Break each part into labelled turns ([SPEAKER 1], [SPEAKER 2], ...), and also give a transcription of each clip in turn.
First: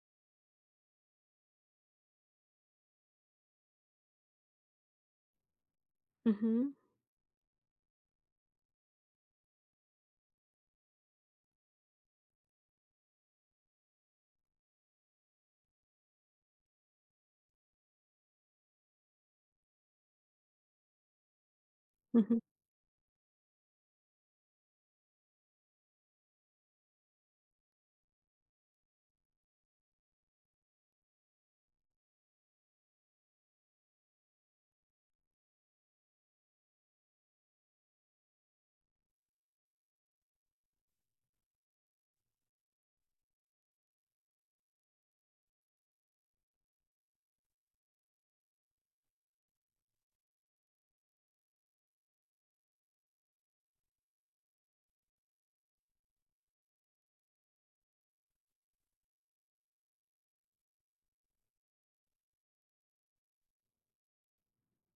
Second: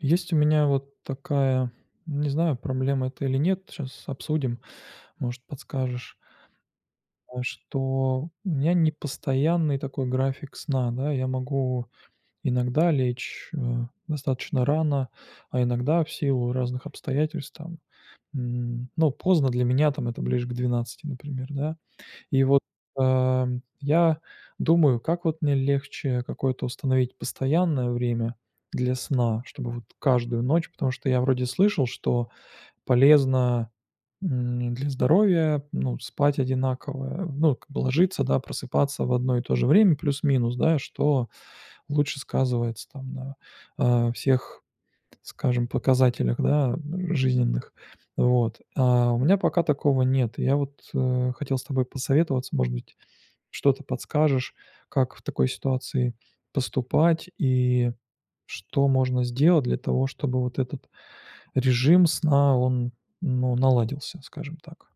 [SPEAKER 1] Есть у меня вот такая, не знаю, проблема это или нет, щас обсудим, может подскажешь.
[SPEAKER 2] Мгм.
[SPEAKER 1] А что, м, у меня непостоянный такой график сна, да, я могу иногда лечь, э, достаточно рано, а иногда в силу разных обстоятельств там, м, ну поздно для меня там это ближе к 12, например, да.
[SPEAKER 2] Мгм.
[SPEAKER 1] И вот, ам, я думаю: как вот мне легче какое-то установить постоянное время для сна, чтобы вот каждую ночь потому что я вроде слышал, что полезно, м, для здоровья, ну, спать одинаково. Ну, как бы ложиться, да, просыпаться в одно и то же время плюс-минус, да, что лучше сказывается там на, а, всех, п скажем, показателях, да, жизненных, вот. А у меня пока такого нет, и я вот, э, хотел с тобой посоветоваться, может быть, что-то подскажешь, как в такой ситуации поступать и что можно сделать для того, чтобы вот этот режим сна, он, ну наладился, скажем так.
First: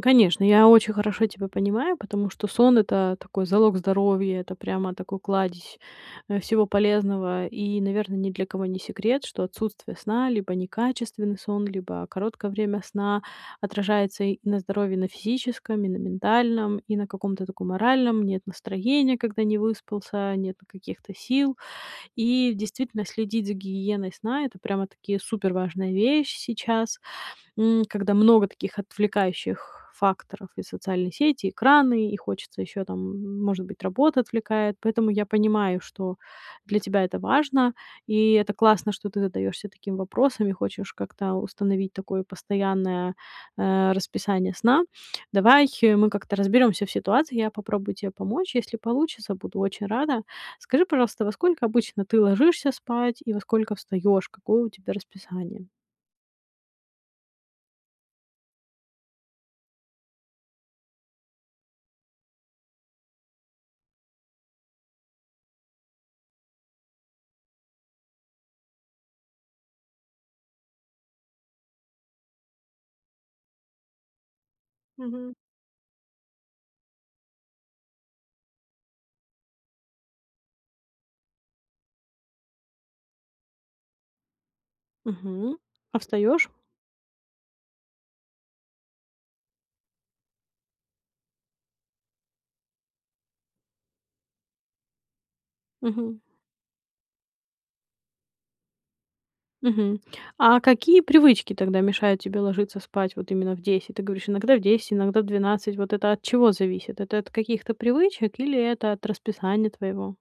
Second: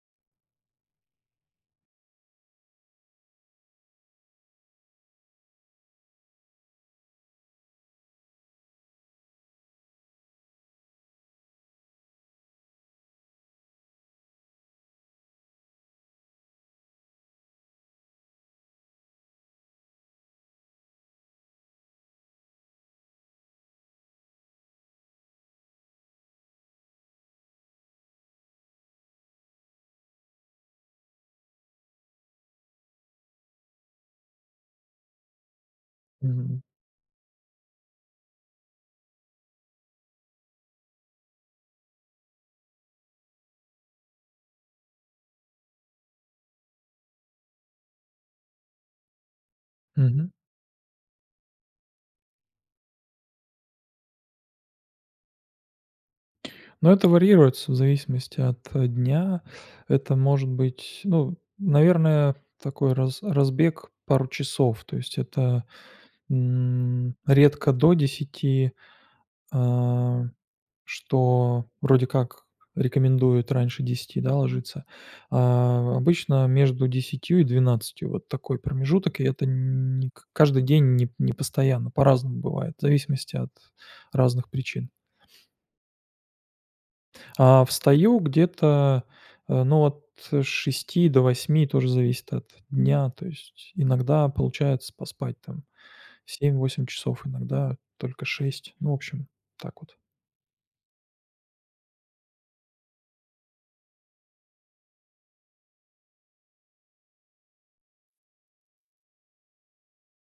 [SPEAKER 2] Конечно, я очень хорошо тебя понимаю, потому что сон это такой залог здоровья, это прямо такой кладезь, э, всего полезного. И, наверно, ни для кого не секрет, что отсутствие сна либо некачественный сон, либо короткое время сна отражается и на здоровье, и на физическом, и на ментальном, и на каком-то таком моральном нет настроения, когда не выспался, нету каких-то сил. И действительно, следить за гигиеной сна это прямо-таки суперважная вещь сейчас, м, когда много таких отвлекающих факторов: и социальные сети, и экраны. И хочется ещё там, м, может быть, работа отвлекает. Поэтому я понимаю, что
[SPEAKER 1] Мгм.
[SPEAKER 2] для тебя это важно. И это классно, что ты задаёшься таким вопросом и хочешь как-то установить такое постоянное, э, расписание сна. Давай мы как-то разберёмся в ситуации. Я попробую тебе помочь. Если получится, буду очень рада.
[SPEAKER 1] Мгм.
[SPEAKER 2] Скажи, пожалуйста, во сколько обычно ты ложишься спать и во сколько встаёшь? Какое у тебя расписание?
[SPEAKER 1] Ну, это варьируется в зависимости от дня. Это может быть, ну, наверное, такой раз разбег пару часов. То есть это, м, редко до 10, э, что вроде как рекомендуют раньше 10, да, ложиться.
[SPEAKER 2] Мгм.
[SPEAKER 1] А, обычно между 10 и 12, вот такой промежуток, и это нь не к каждый день, не постоянно, по-разному бывает, в зависимости от разных причин.
[SPEAKER 2] Мгм, а встаёшь?
[SPEAKER 1] А встаю где-то, э, ну, от 6 до 8, тоже. Зависит от дня, то есть иногда получается поспать там
[SPEAKER 2] Мгм.
[SPEAKER 1] 7-8 часов, иногда только 6. Ну, в общем, так вот.
[SPEAKER 2] Мгм. А какие привычки тогда мешают тебе ложиться спать вот именно в 10? Ты говоришь, иногда в 10, иногда в 12. Вот это от чего зависит? Это от каких-то привычек или это от расписания твоего?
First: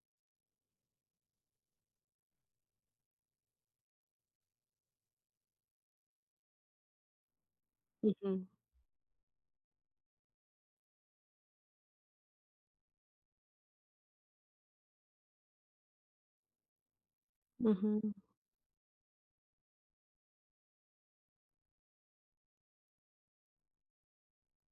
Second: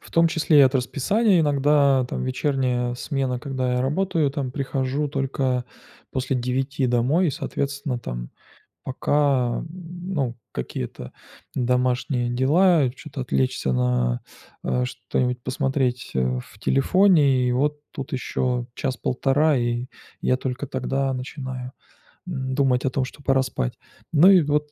[SPEAKER 1] В том числе и от расписания: иногда там вечерняя смена, когда я работаю, там прихожу только после 9 домой и, соответственно, там
[SPEAKER 2] Мгм.
[SPEAKER 1] пока, м, ну, какие-то домашние дела, и чё-то отвлечься на, э, что-нибудь посмотреть, э, в телефоне, и вот тут
[SPEAKER 2] Мгм.
[SPEAKER 1] еще час-1.5, и я только тогда начинаю, н думать о том, что пора спать. Ну и вот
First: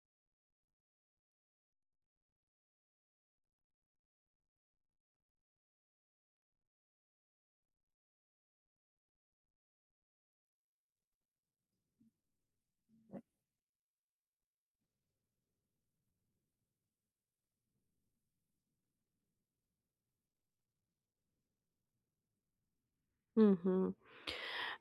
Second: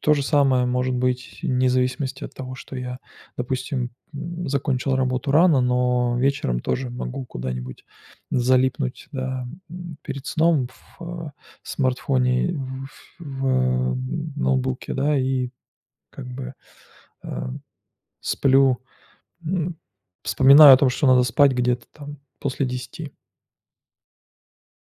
[SPEAKER 1] то же самое может быть вне зависимости от того, что я, допустим, м, закончил работу рано, но вечером тоже могу куда-нибудь залипнуть, да, м, перед сном в, э, смартфоне, ф в ноутбуке, да, и как бы, э, сплю, м, вспоминаю о том, что надо спать где-то там после 10.
[SPEAKER 2] Мгм.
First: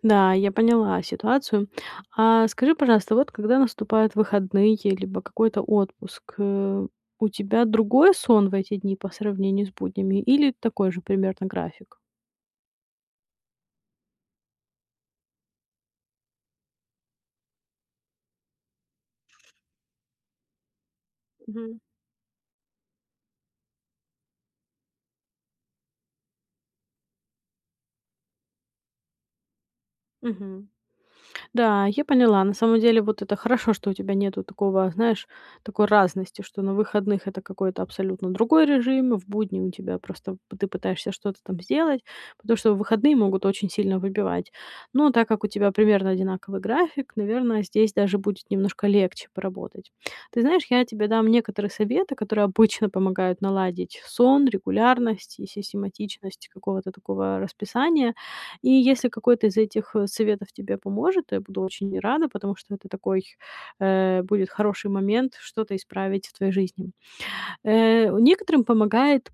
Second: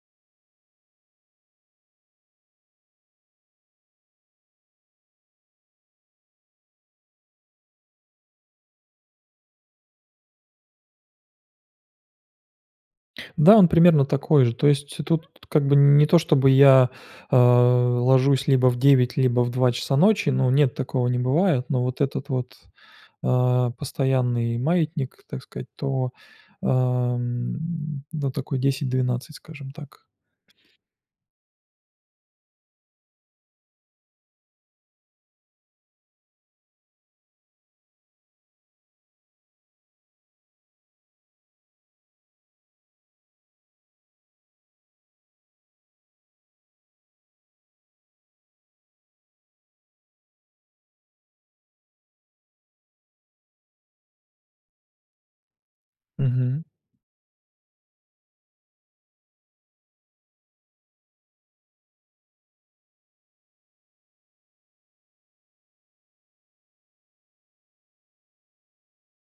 [SPEAKER 2] Да, я поняла ситуацию. А скажи, пожалуйста, вот когда наступают выходные либо какой-то отпуск, э, у тебя другой сон в эти дни по сравнению с буднями или такой же примерно график?
[SPEAKER 1] Да, он примерно такой же. То есть тут, как бы, не то чтобы я, э, ложусь либо в 9, либо в 2 часа ночи, но нет, такого не бывает,
[SPEAKER 2] Мгм.
[SPEAKER 1] но вот этот вот, а, постоянный маятник, так сказать, то, ам, ну, такой 10-12, скажем так.
[SPEAKER 2] Мгм. Да, я поняла. На самом деле вот это хорошо, что у тебя нету такого, знаешь, такой разности, что на выходных это какой-то абсолютно другой режим, в будни у тебя просто пы ты пытаешься что-то там сделать, потому что выходные могут очень сильно выбивать. Но так как у тебя примерно одинаковый график, наверное, здесь даже будет немножко легче поработать. Ты знаешь, я тебе дам некоторые советы, которые обычно помогают наладить сон, регулярность и систематичность
[SPEAKER 1] Мгм.
[SPEAKER 2] какого-то такого расписания. И если какой-то из этих, э, советов тебе поможет, я буду очень рада, потому что это такой, э, будет хороший момент что-то исправить в твоей жизни. Э, некоторым помогает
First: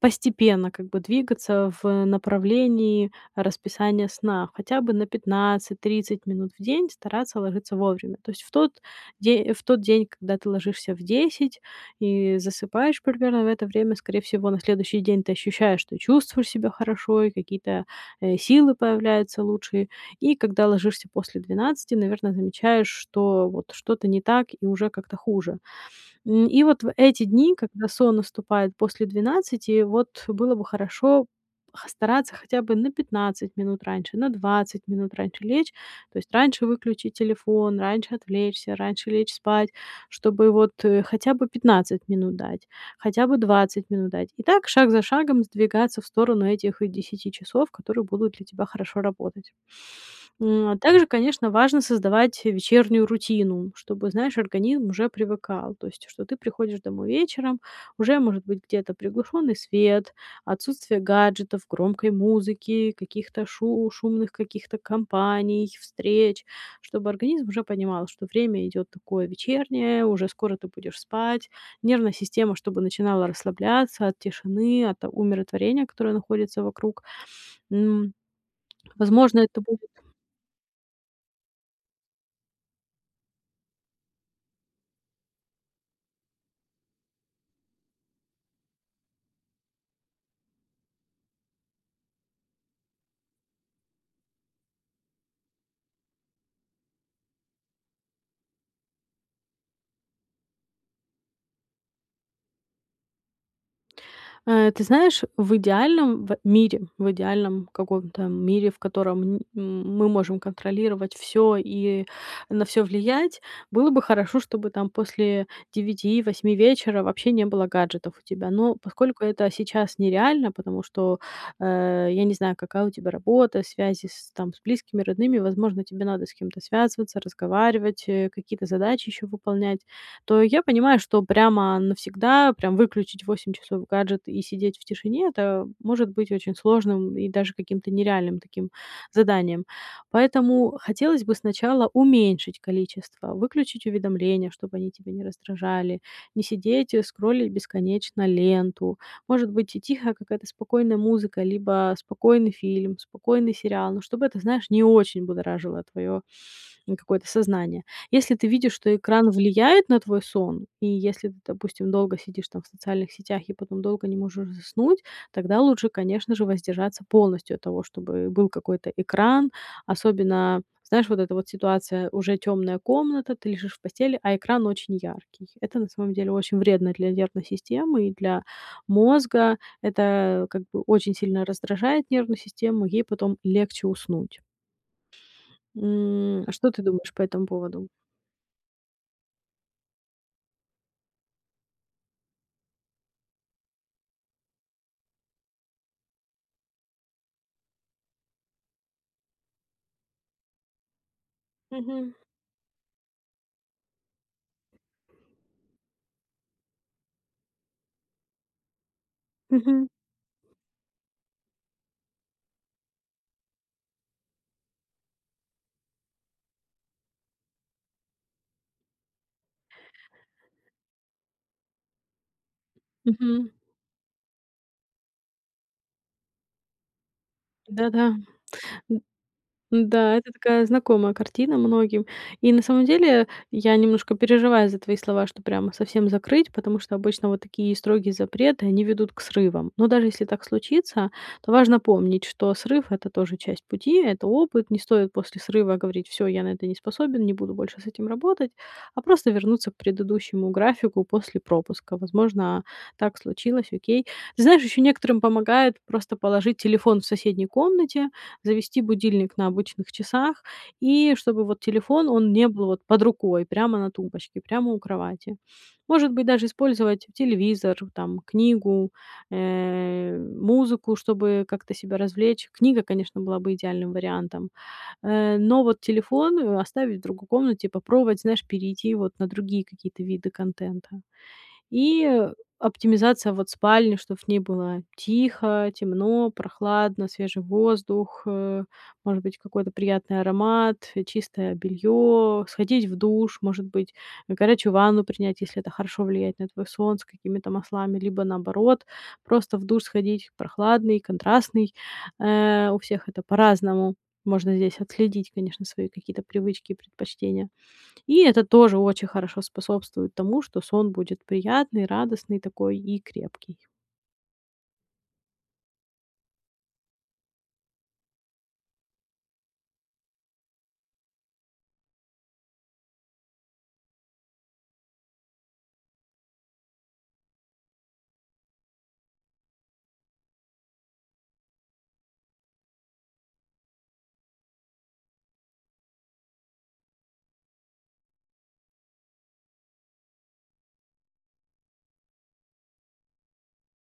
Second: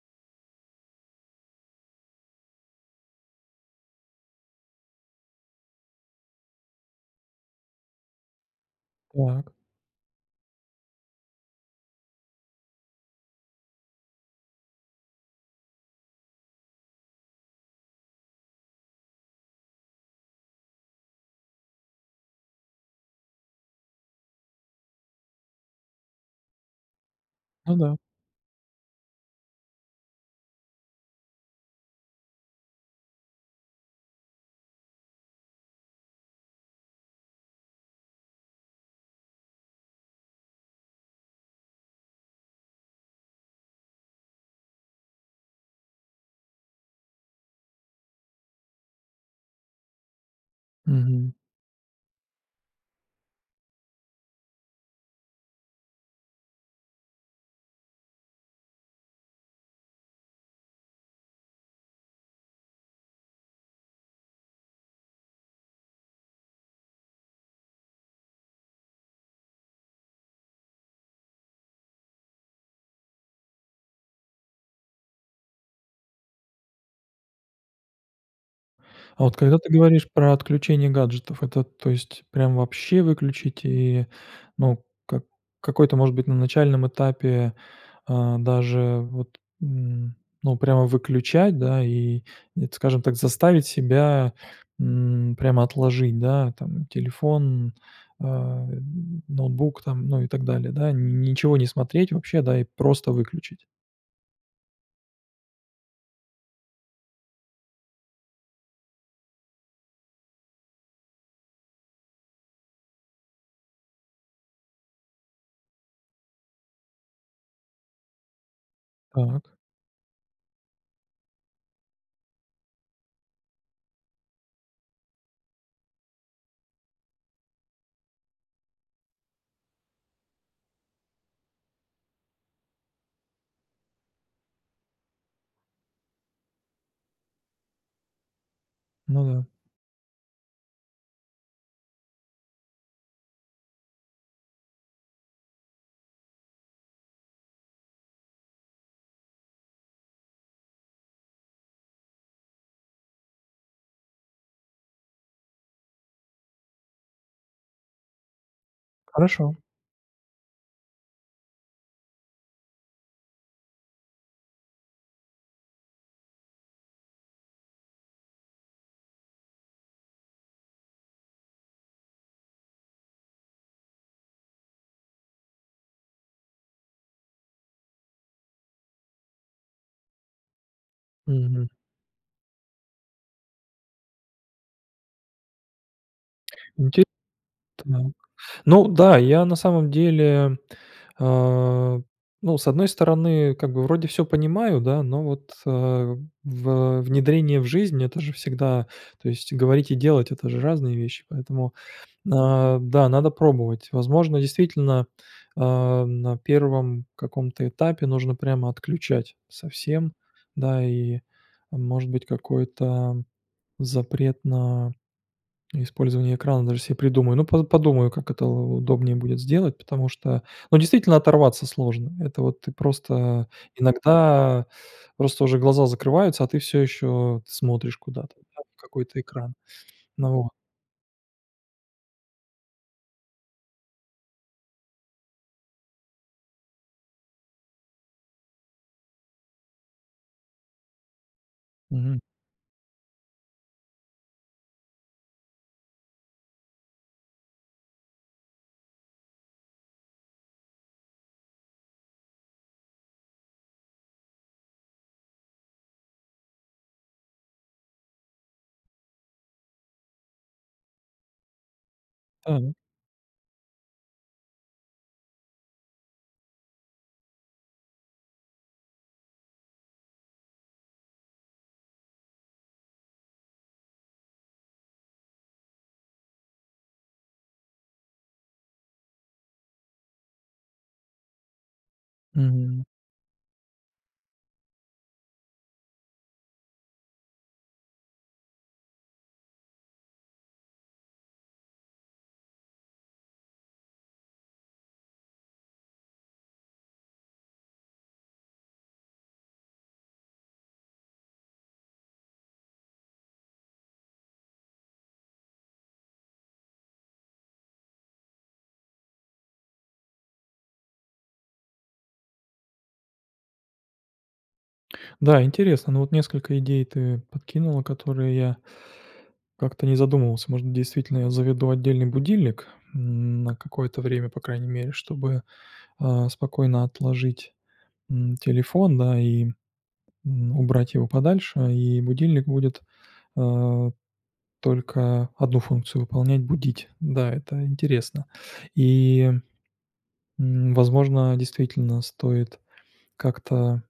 [SPEAKER 2] постепенно, как бы, двигаться в направлении расписания сна, хотя бы на 15-30 минут в день стараться ложиться вовремя. То есть в тот
[SPEAKER 1] Так.
[SPEAKER 2] де в тот день, когда ты ложишься в 10 и засыпаешь примерно в это время, скорее всего, на следующий день ты ощущаешь, что чувствуешь себя хорошо и какие-то, э, силы появляются лучшие. И когда ложишься после 12, наверное, замечаешь, что вот что-то не так и уже как-то хуже. М, и вот в эти дни,
[SPEAKER 1] Ну
[SPEAKER 2] когда
[SPEAKER 1] да.
[SPEAKER 2] сон наступает после 12, вот было бы хорошо, х стараться хотя бы на 15 минут раньше, на 20 минут раньше лечь. То есть раньше выключить телефон, раньше отвлечься, раньше лечь спать, чтобы вот, э, хотя бы 15 минут дать, хотя бы 20 минут дать. И так шаг за шагом сдвигаться в сторону этих 10 часов, которые будут для тебя хорошо работать. М, а также,
[SPEAKER 1] Мгм.
[SPEAKER 2] конечно, важно создавать вечернюю рутину, чтобы, знаешь, организм уже привыкал. То есть, что ты приходишь домой вечером, уже может быть где-то приглушённый свет, отсутствие гаджетов, громкой музыки, каких-то шу шумных каких-то компаний, встреч. Чтобы организм уже понимал, что время идёт такое вечернее, уже скоро ты будешь спать, нервная система чтобы начинала расслабляться от тишины, от умиротворения, которое находится вокруг. М,
[SPEAKER 1] А вот,
[SPEAKER 2] возможно,
[SPEAKER 1] когда
[SPEAKER 2] это
[SPEAKER 1] ты
[SPEAKER 2] будет
[SPEAKER 1] говоришь про отключение гаджетов, это, то есть, прям вообще выключить и, ну, как какой-то, может быть, на начальном этапе, а даже вот н ну, прямо выключать, да, и т скажем так, заставить себя, м, прямо отложить, да, там, телефон, а, ноутбук, там, ну, и так далее, да, нь ничего не смотреть вообще, да, и просто выключить?
[SPEAKER 2] Э, ты знаешь, в идеальном в мире в идеальном каком-то мире, в котором, н м мы можем контролировать всё и на всё влиять, было бы хорошо, чтобы там после 9-8 вечера вообще не было гаджетов у тебя. Но поскольку это
[SPEAKER 1] Так.
[SPEAKER 2] сейчас нереально, потому что, э, я не знаю, какая у тебя работа, связи с, там, с близкими, родными, возможно, тебе надо с кем-то связываться, разговаривать, э, какие-то задачи ещё выполнять. То я понимаю, что прямо навсегда, прям выключить в 8 часов гаджет и сидеть в тишине- это может быть очень сложным и даже каким-то нереальным таким
[SPEAKER 1] Ну да.
[SPEAKER 2] заданием. Поэтому хотелось бы сначала уменьшить количество, выключить уведомления, чтобы они тебя не раздражали, не сидеть, э, скроллить бесконечно ленту. Может быть, ти тихая какая-то спокойная музыка либо спокойный фильм, спокойный сериал, но чтобы это, знаешь, не очень будоражило твоё какое-то сознание. Если ты видишь, что экран
[SPEAKER 1] Хорошо.
[SPEAKER 2] влияет на твой сон, и если ты, допустим, долго сидишь там в социальных сетях и потом долго не можешь заснуть, тогда лучше, конечно же, воздержаться полностью от того, чтобы был какой-то экран. Особенно, знаешь, вот эта вот ситуация: уже тёмная комната, ты лежишь в постели, а экран очень яркий. Это на самом деле очень вредно для нервной системы и для мозга. Это, как бы, очень сильно
[SPEAKER 1] Мгм.
[SPEAKER 2] раздражает нервную систему, ей потом легче уснуть. М, а что ты
[SPEAKER 1] Инти
[SPEAKER 2] думаешь по этому
[SPEAKER 1] так,
[SPEAKER 2] поводу?
[SPEAKER 1] ну да, я на самом деле, а, ну, с одной стороны, как бы вроде всё понимаю, да, но вот, э, в внедрение в жизнь- это же всегда то есть говорить и делать- это же разные вещи, поэтому,
[SPEAKER 2] Мгм.
[SPEAKER 1] э, да, надо пробовать. Возможно, действительно, а, на 1 каком-то этапе нужно прямо отключать
[SPEAKER 2] Мгм.
[SPEAKER 1] совсем, да, и, может быть, какой-то запрет на использование экрана даже себе придумаю. Ну, по подумаю, как это у удобнее будет сделать, потому что, ну, действительно оторваться сложно. Это вот ты просто
[SPEAKER 2] Мгм.
[SPEAKER 1] Иногда просто уже глаза закрываются, а ты всё ещё т смотришь
[SPEAKER 2] Да-да,
[SPEAKER 1] куда-то, да, в
[SPEAKER 2] м,
[SPEAKER 1] какой-то экран,
[SPEAKER 2] м-да, это
[SPEAKER 1] но во
[SPEAKER 2] такая знакомая картина многим. И на самом деле я немножко переживаю за твои слова, что прямо совсем закрыть, потому что обычно вот такие строгие запреты, они ведут к срывам. Но даже если так случится, то важно
[SPEAKER 1] Мгм.
[SPEAKER 2] помнить, что срыв- это тоже часть пути, это опыт. Не стоит после срыва говорить: "Всё, я на это не способен, не буду больше с этим работать", а просто вернуться к предыдущему графику после пропуска. Возможно, так случилось, окей. Знаешь, ещё некоторым помогает просто положить телефон в соседней комнате, завести будильник на обычных часах, и чтобы, вот, телефон, он не был,
[SPEAKER 1] Та
[SPEAKER 2] вот, под рукой прямо на тумбочке, прямо у кровати. Может быть, даже использовать телевизор, там, книгу, э, музыку, чтобы как-то себя развлечь. Книга, конечно, была бы идеальным вариантом. Э, но вот телефон, э, оставить в другой комнате, попробовать, знаешь, перейти, вот, на другие какие-то виды контента. И, э,
[SPEAKER 1] Мгм.
[SPEAKER 2] оптимизация, вот, спальни, чтоб в ней было тихо, темно, прохладно, свежий воздух, э, может быть, какой-то приятный аромат, чистое бельё, сходить в душ, может быть, горячую ванну принять, если это хорошо влияет на твой сон, с какими-то маслами, либо наоборот просто в душ сходить, прохладный, контрастный. Э, у всех это по-разному. Можно здесь отследить, конечно, свои какие-то привычки и предпочтения. И это тоже очень хорошо способствует тому, что сон будет приятный, радостный такой и крепкий.
[SPEAKER 1] Да, интересно, но вот несколько идей ты подкинула, которые я Как-то не задумывался. Может, действительно, я заведу отдельный будильник, м, на какое-то время, по крайней мере, чтобы, а, спокойно отложить, м, телефон, да, и, м, убрать его подальше, и будильник будет, а, только 1 функцию выполнять- будить. Да, это интересно. И, м, возможно, действительно стоит, как-то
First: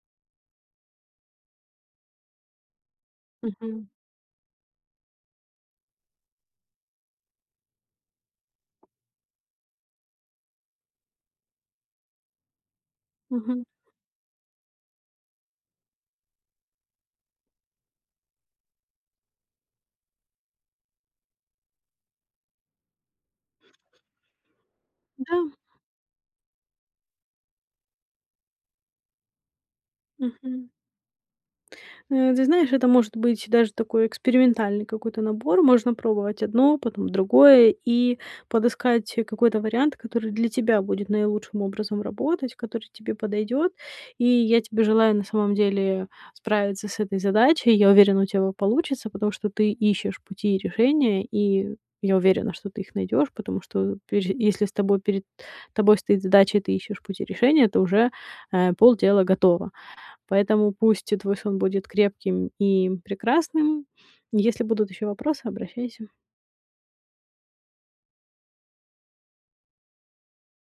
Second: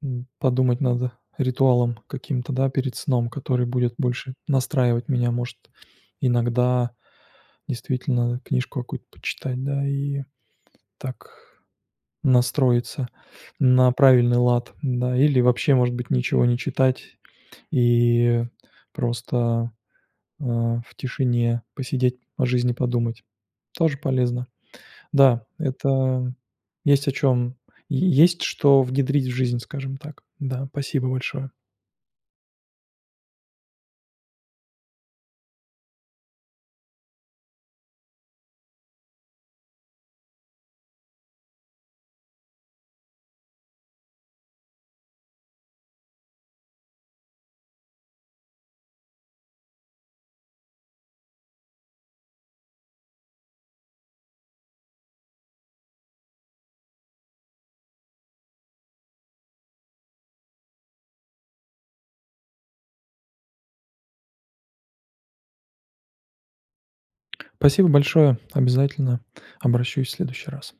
[SPEAKER 1] М, подумать надо. Ритуалом каким-то, да, перед сном, который
[SPEAKER 2] Мгм.
[SPEAKER 1] будет больше настраивать меня, может. Иногда действительно книжку какую-нибудь почитать, да и так настроиться
[SPEAKER 2] Мгм.
[SPEAKER 1] на правильный лад, да. Или вообще, может быть, ничего не читать и просто, э, в тишине посидеть, о жизни подумать. Тоже полезно. Да,
[SPEAKER 2] Да.
[SPEAKER 1] это есть о чем Е есть что внедрить в жизнь, скажем так, да.
[SPEAKER 2] Мгм.
[SPEAKER 1] Спасибо большое.
[SPEAKER 2] Э, ты знаешь, это может быть даже такой экспериментальный какой-то набор. Можно пробовать одно, потом другое. И подыскать какой-то вариант, который для тебя будет наилучшим образом работать, который тебе подойдет. И я тебе желаю, на самом деле, справиться с этой задачей. Я уверена, у тебя о получится, потому что ты ищешь пути и решения, и я уверена, что ты их найдешь, потому что, пепе если с тобой перед тобой стоит задача и ты ищешь пути решения, то уже, а, полдела готово. Поэтому пусть и твой сон будет крепким и прекрасным. Если будут ещё вопросы, обращайся.
[SPEAKER 1] Спасибо большое. Обязательно обращусь в следующий раз.